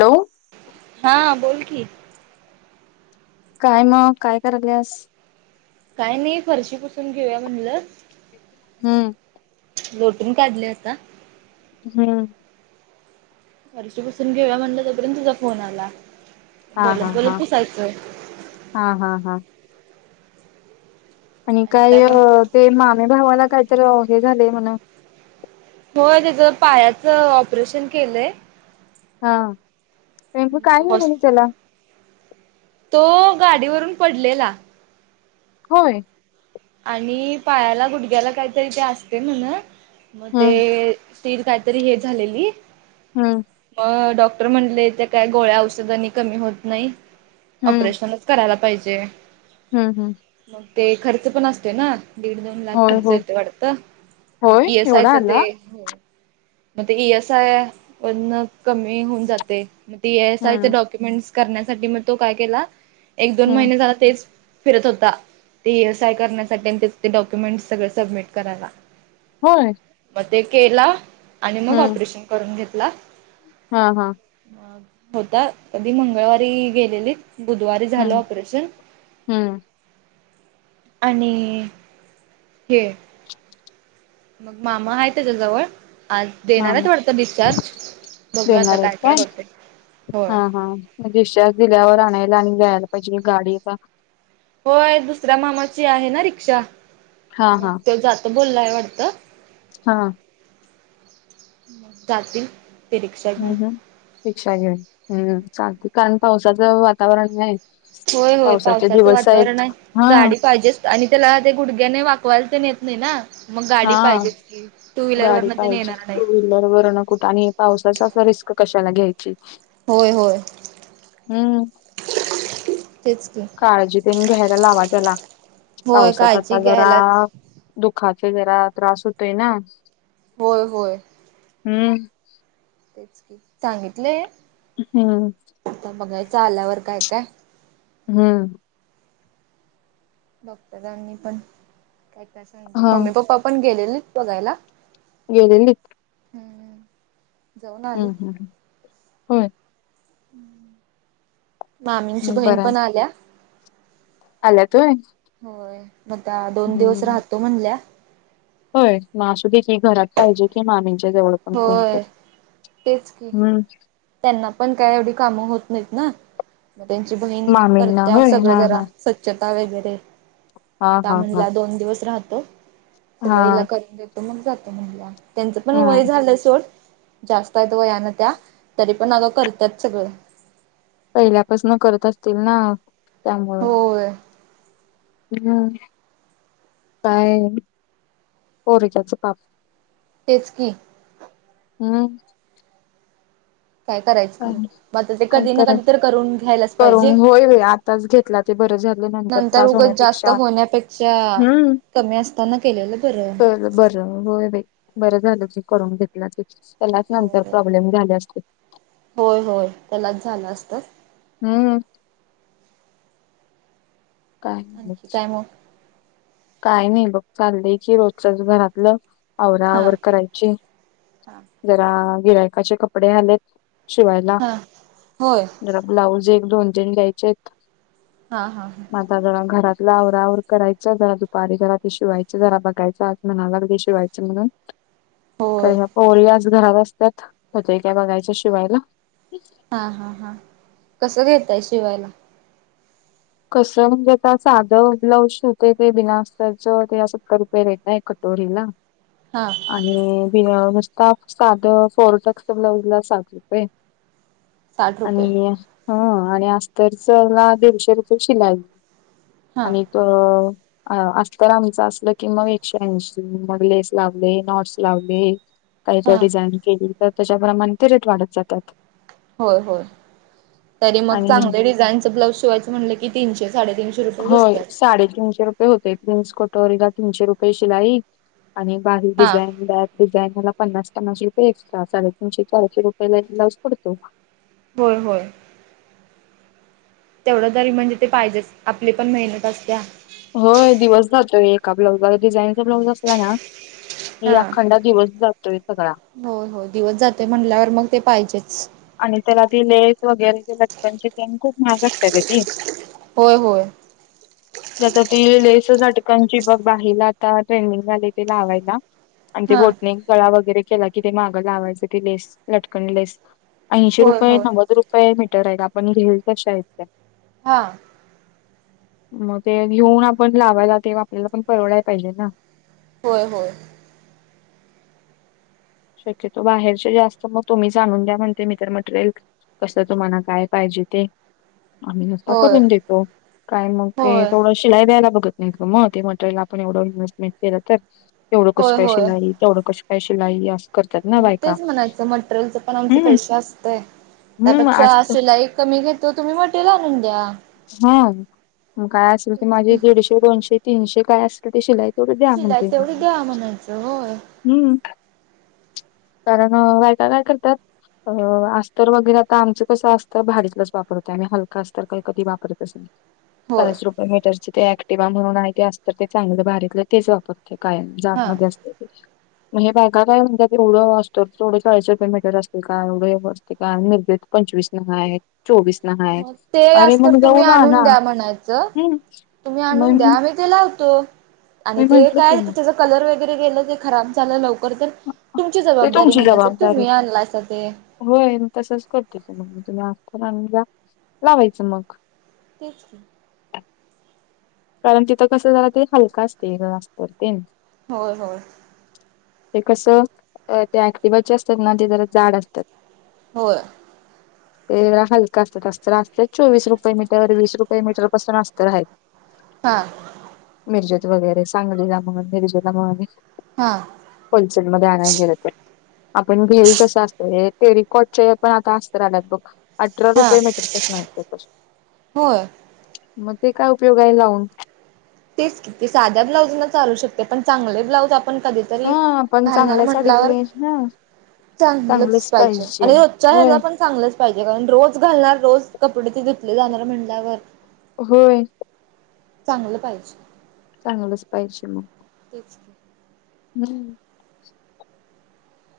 Hello हा बोल की काय मग काय करायलस काय नाही फरशी पुसून घेऊया म्हणलं हम्म लोटून काढले आता हा वर्ष पुसून घेऊ म्हणलं तोपर्यंत तुझा फोन आला हा हा बोलत बोलत हा पुसायचंय हा हा हा आणि काय ते मामे भावाला कायत हे झालेय म्हणा होय त्याच पायाच ऑपरेशन केलंय हा रेक काय तो हॉस् झालेल त्याला तो गाडीवरून पडलेला होय आणि पायाला गुडघ्याला काहीतरी ते असते ना ना मग हम्म ते त काहीतरी हे झालेली हम्म मग डॉ डक्टर म्हटले काय गोळ्या औषधानी कमी होत नाही हम्म ऑपरेशनच करायला पाहिजे जे हम्म हम्म ते खर्च पण असते ना दीड दोन लाख होय खर्च होय येते वाटत मग होय इसय एवढा तर ते आला मग ई एस आय व कमी होऊन जाते मग स आयचे हम्म डॉक्युमेंट करण्यासाठी मग तो काय केला एक दोन हम्म महिने झाला तेच फिरत होता ते य करण्यासाठी त्या ते डॉक्युमेंट सगळ सबमिट कराला हो. ते केला आणि मग ऑपरेशन करून घेतला. हा हा. मग होता कधी मंगळवारी गेलेली. बुधवारी झालं हम्म ऑपरेशन हम्म आणि हे. मग मामा आहे त्याच्याजवळ आज देणार आहे मामा थोडतं डिस्चार्ज बघू आता देणार आहेत काय का होते. होय हा हा रिचार्ज दिल्यावर आणायला आणि जायला पाहिजे गाडीचा होय दुसऱ्या मामाची आहे ना रिक्षा हा मग हा त जात बोललाय वाटतं हा रात्री हम् हम् शिक्षा घेऊन हम् ग कारण पावसाचं वातावरण नाही होय होय पावसाचे पावसाचं दिवस वातावरण आहेत आहे हा गाडी पाहिजेच आणि त्याला ते गुडघ्याने वाकवायल तर नेत नाही ना मग गाडी हा पाहिजेत की टू व्हीलर गाडी वरन ते पाहिजे नेणार नाही टू व्हीलर वर न कुठं आणि पावसाचा अस रिस्क कशाला घ्यायच. होय होय हम्म. तेच की काळजी त्यांनी घ्यायला लावा त्याला होय पावसात काळजी आता जरा घ्यायला दुख दख जरा त्रास होतोय ना. होय होय. हम्म. तेच क सांगितले. हम्म. बघाय चा आल्यावर काय काय? हम्म. हा मम्मी पप्पा पण गेलेले बघायला. गेलेलीत जाऊन आली. हो. मामींची बहीण पण आल्या आला होय. मता दोन हम्म दिवस राहतो म्हणल्या. होय म असू देील घरात पाहिजे कि माम वळ पण कोणत होय तेच की हम्म. त्यांना पण काय एवढी कामं होत नाहीत ना. मग त्यांची बहीण मामींना करत्या होय सगळ हा जरा स्वच्छता वगैरे हा मग का हा हा म्हणला दोन दिवस राहत. हा सगला करून देतो मग जातो म्ह त्यांचं पण हा हा वय झालं सोड. जास्त येत वयान त्या तरी पण आलं करतात सगळं. पहिल्यापासन करत असतील ना त्यामुळे होय हम् काय पोरीच्या पाप तेचकी हम्म. काय करायचं खरं मग आता ते काय कधी ना कधी कराच तर करून घ्यायलाच करून पाहिजे होय होय आताच घेतला ते बर. झाल्या नंतर त्रास उगच जास्त होण्यापेक्षा होण्यापेक्षा हम्म. कमी असताना केलेलं बरं च बरं होय बरं झालं. करून घेतल्या त्याचेच नंतर हो त्याला प्रॉब्लेम झाले असते. होय होय त्यालाच झालं असत. हम्म. काय नाही आणखी काय मग काय नाही बघ चाललंय की रोजचच घरातलं. हा आवरावर करायची जरा गिरायकाचे कपडे आलेत. शिवायला हा होय जरा ब्लाऊज एक दोन-तीन द्यायचे आहेत. हा हा ह मता जरा घरातला आवरावर करायच जराु. दुपारी जरा ते शिवायच जरा बघायं आज म्हणालाग ते शिवायचं म्हणून. होय पोरि आज घरात असतात कत का बघायच्या शिवायला. हा हा हा कसं घेताय शिवायला. कस म्हणजे आता साधं ब्लाऊज होते ते बिना अस्तरच ते सत्तर रुपये दता एकट. ोरीला हा आणि बि साध फोर टेक्स ब्लाउज ला साध रुपे साठ रुपये आणि हा आणि अस्तर चला दीडशे रुपये शिलाय हा आणि त अ अस तर आमचं असल की मग एकशेऐंशी मग लेस लावले नॉट्स लावले. काही ज हा डिझाईन केली तर त्याच्यामुळे मंी रेट वाढत जातात. होय होय तरी मग आणि चांगलं डिझाईनच ब्लाउज शिवायच म्हटलं की तीनशे साडेतीनशे रुपये होय बसतात साडेतीीनशे रुपये होतेय. जेन्स कोटोरला तीनशे रुपये शिलाई आणि बाारी हा डिझाईन बॅक डिझाईन मला पन्नास पन्नास रुपये एक्टा साडेतीनशे चारशे रुपयाे ला एक लाउज पडतो. होय होय. तेवढं तरी म्हणजे ते पाहिजेच आपली पण मेहनत असते्या. हो दिवस जातोय एका ब्लाउजला डिझाईनचा ब्लाउज अस आहे ना. की हा अखंड दिवस जातोय सगळा हो हो दिवस जातोय म्हणल्यावर मग ते पाहिजेच. आणि त्याला ती लेस वगैरे ज लटकनची ते खूप मगगत त्याची. होय होय. आता ती लेस झटकांची बघ बाहिला आता ट्रेनिंग झाली त लावायला. आणि ते हा. बोटने गळा वगैरे केला कि ते मागं लावायचं ते लेस लटकन लेस. ऐंशी होय रुपये होय नव्वद रुपये मीटर आहेत आपण घेईल कशा आहेत त्या. हा. मग ते घेऊन आपण लावायला तेे आपल्याला पण परवडय पाहिजे ना. होय होय. शक्यतो बाहेरचे जास्त मग तुम्ही जाणून द्या म्हणते मी तर मटेरिय. कसं तुम्हाला काय पाहिजे ते. आम्ही अससा होय करून देतो काय मग ते होय. थोडं शिलाई द्यायला बघत. मग ते मटेरियल आपण एवढं इन्व्हेस्टमेंट केलं तर एवढं कस होय काय होय शिलाई तेवढं कस. स्पशलाई अस. मग तेच म्हणायचं मटेरियलच पण आमच हम्म. पैश असतय. हम्म त्यापेक्षा असत शिलाई कमी घेतो तुम्ही मटेरियल आणून द्या. हा काय असेल ते तेच माझे की. दीडशे दोनशे तीनशे काय असेल ते शिलाय. थोड द्या शिलाई म्हणते म तेवढी द्या म्हणायचं होय हम्म. कारण बायका काय करतात. अ अस्तर वगैरे आता आमचं कसं असतं भारीतलंच वापरत आणि हलका अस्तर काही. [unintelligible] होय ते ऍक्टिवा म्हणून आहे ते असत ते चांगलं बारीकलं तेच वापरते काय हा. झाडमध्येध्ये असत ते. म्हण हे बायग काय म्हणतात एवढं असतो तेढं ळीश रलो ममीटर असते का एवढे असते का आणि निर्ज. पंचवीस ना हा आहे चोवीस ना हा आहे. मग ते अरे असतर मग जाऊ तुम्ही आणून द्या म्हणायचं हम्म तुम्ही मग आणून मी द्या म्ही ते लावतो. आणि मी ते म्हंटले की काय मग त्याचा कलर वगैरे गेलं ते खराब झालं लव करत तुमची ते जबाबदारी तुमची म्हणायच जबाबदारी तुम्ही आणला अस ते होय तसच करतेच मग मी तुम्ही आफतर आण द लावायचं मग तेच कारण तिथं कसं झालं ते हलका असते जास्त ते होय हो ते कसं ते ऍक्टिवाचे असतात ना ते जरा जाड असतात होय ते हलका असत असत असत चोवीस रुपये मीटर वीस रुपये मीटर पासून असत आहेत हा जत वगैरे सांगलीला म्हण मिरजेला म हां होलसेलमध्येध्ये आणायला गेलं आपण घेल तस असतोय ते रिकॉटच्या या पण आता असत आल्यात बघ अठरा हां रुपये मीटर पासंन आहेत ते होय. [inaudible] मग ते काय उपयोग उपयोग आहे लावून. तेच की ते साध्या ब्लाउज चालू शकतेय पण चांगले ब्लाउज आपण. आपण कधीतरी हा पण घालणार चांगल्या म्हणल्यावर. साडीतले हा चांगलंच पाहिजे आणि रोजच्या ह्याला पण चांगलंच पाहिजे कारण रोज घालणार रोज. कपडे ते धुतले जाणार म्हणल्यावर. होय. चांगलं पाहिजे. चांगलंच पाहिजे मग [inaudible] हम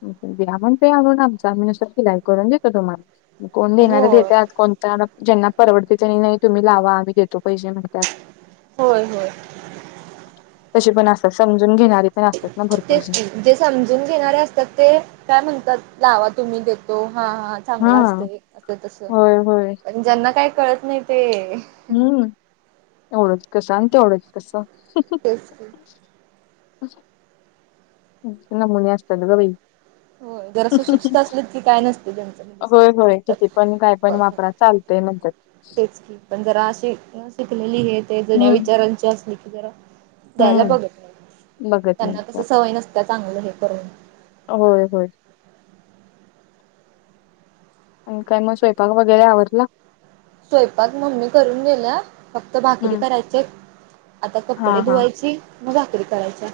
आणून द्या आणून देणार असाल तर शिलाई करून देतो. तुम्हाला कोण देणारं होय देत्यात कोण [inaudible] ज्याना परवडतय त्यांनी नाही तुम्ही लावा आम्ही देतो. पैशे म्हणत्यात. होय होय. तशे पण असत्यात समजून घेणारे पण असतात ना भरपूर तेच जण की जे समजून घेणारे असतात ते काय म्हणतात लावा तुम्ही देतो हा हा चांगला असतय आता तस होय पण ज्यांना काही कळत नाही ते हम एवढच कस आणि ते एवढंच कसं तेच की [inaudible] नमुने असतात ग बई होय जरा सुशिक्षित असलीत की काय नसतय त्यांचं म्हणजे होय समजून होय. घेतात किती काय पण वापरा चालतय म्हणतात. तेच की पण जरा अशी न शिकलेली हे ते जुन्या हम्म. विचारांची असलीत की जरा द्यायला हम्म बघत नाहीत बघत नाही त्यांना कसं तर. सवय नसत्या चांगलं हे करून होय होय आणि काय म स्वयंपाक वगैरे आवरलं स्वयंपाक मम्मी करून गेल्या. फक्त भाकरी हम्म करायचेयत. आता हा कपडे हा. धुवायची म भाक. री करायच्या.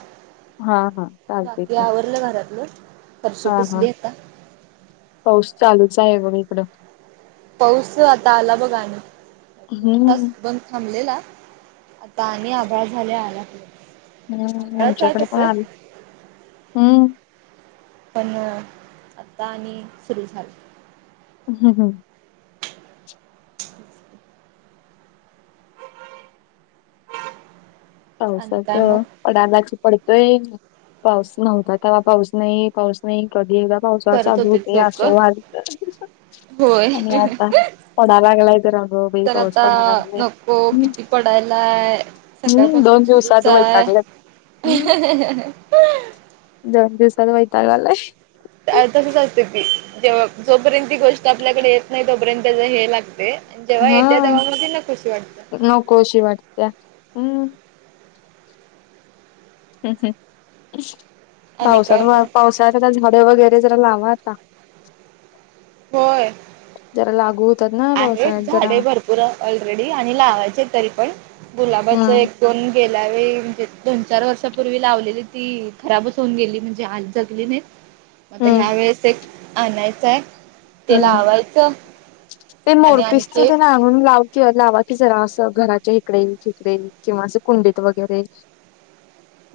हा हा चालतय बाकी की आवरलं घरातलं फरशी हा हा पुसली आता पाऊस चालूच आहे आग बई इकडं पाऊस आता आला बघ आणि दोन तास हम्म. बंद थांबलेला आता आणि आभळ झालय. आला पाऊस हम्म आभळाच आहे आमच्याकडे तस पण आल हम्म पण आता आणि सुरू झालं हम हम [inaudible] आणि पावसात काय मग पडला की पडतोय. पाऊस नव्हता तेव्हा पाऊस नाही पाऊस नाही कधी एकदा पावसाळा करत चालू होते होतोय. लोक असं व्हालत होय आणि आता पडा लागलाय तर अगं बाई तर पाऊस आता पडा लागलाय. नको हम्म किती पडायलाय सकाळ हम्म पासून दोन दिवसात सुरूच हाय वैतागल्यात हम्म दोन दिवसात वैताग आलाय अ तसंच असतय ती जेव्हा जोपर्यंत ती गोष्ट आपल्याकडे येत नाही तोपर्यंत त्याच हे लागतय. जेव्हा हा येत्या तेव्हा म ती नकोशी वाटत्या. नकोशी वाटत्या हम्म ह ह आणि पावसात काय मग [inaudible] पावसाळ्यात आता झाडे वगैरे जरा लावा आता. जरा लागू होतील. आहे झाडे भरपूर ऑलरेडी आणि लावायचे आहेत. तरी पण गुलाबाच हम्म एक दोन गेल्यावेळी. वेळी म्हणजे दोन चार वर्षापूर्वी लावलेली ती खराबच होऊन गेली म्हणजे आली जगली नाहीत. म आता हम्म ह्या वेळेस एक आणायचं आहे ते हम्म आवायचं ते मोरपीसच ते आणून लाव की लावा की जरा असं घराच्या इिकडे तिकडे किंवा असं कुंडीत वगैरे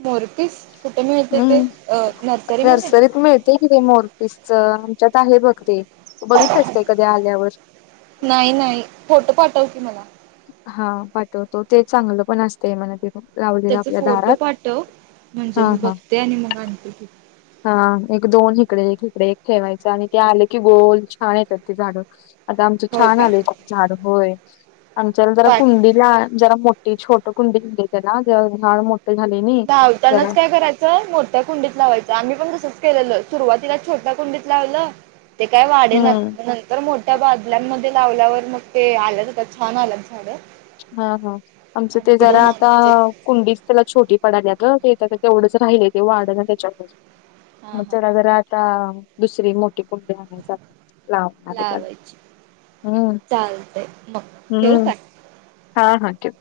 मोरपीस कुठे मिळते ते हम्म अ नर्सरीमध्ये नर्सरीत मिळते कि मोरपीसच च्यात आहे बघ ते तू बघितलास का कधी आल्यावर नाही नाही फोटो पाठव की मला हा पाठवतो ते चांगलं पण असते म्हना ते लावलेलं त्याचे आपल्या फोटो दारात पाठव हा म्हणजे मी हा बघते आणि मग आणते हा एक दोन ह इकडे इकडे एक ठेवायचं आणि ते आले की गोल छान येतात ते झाडं आता आमचे होय छान का आले झाड होय आमच्याला जरा पाठ कुंडीला जरा मोठ छोट कुंडी हली आहे ना झा मो धावतानाच काय करायचं मोठ्या कुंडीत लावायचं आम्ही पण तसंच केलेलं सुरुवातीला छोटा कुंडीत लावलं ते काय वाढे न हम्म नंतर मोठ्या बादलांमध्ये लाावल्यावर मग ते आलंच होता छान आलंत झाड हा हा आमचं ते जरा आता आणायचे कुंडीच त्याला छोटी पडल्या ग ते तेवढंच राहिल तेव्हा वाढणं त्याच्यामुळे हा मग हा तरगर आता दुसरी मोठी कुंडी आण लावणार त्यांना लावायची चालतंय मग ठेऊ हम्म का हा हा ठेव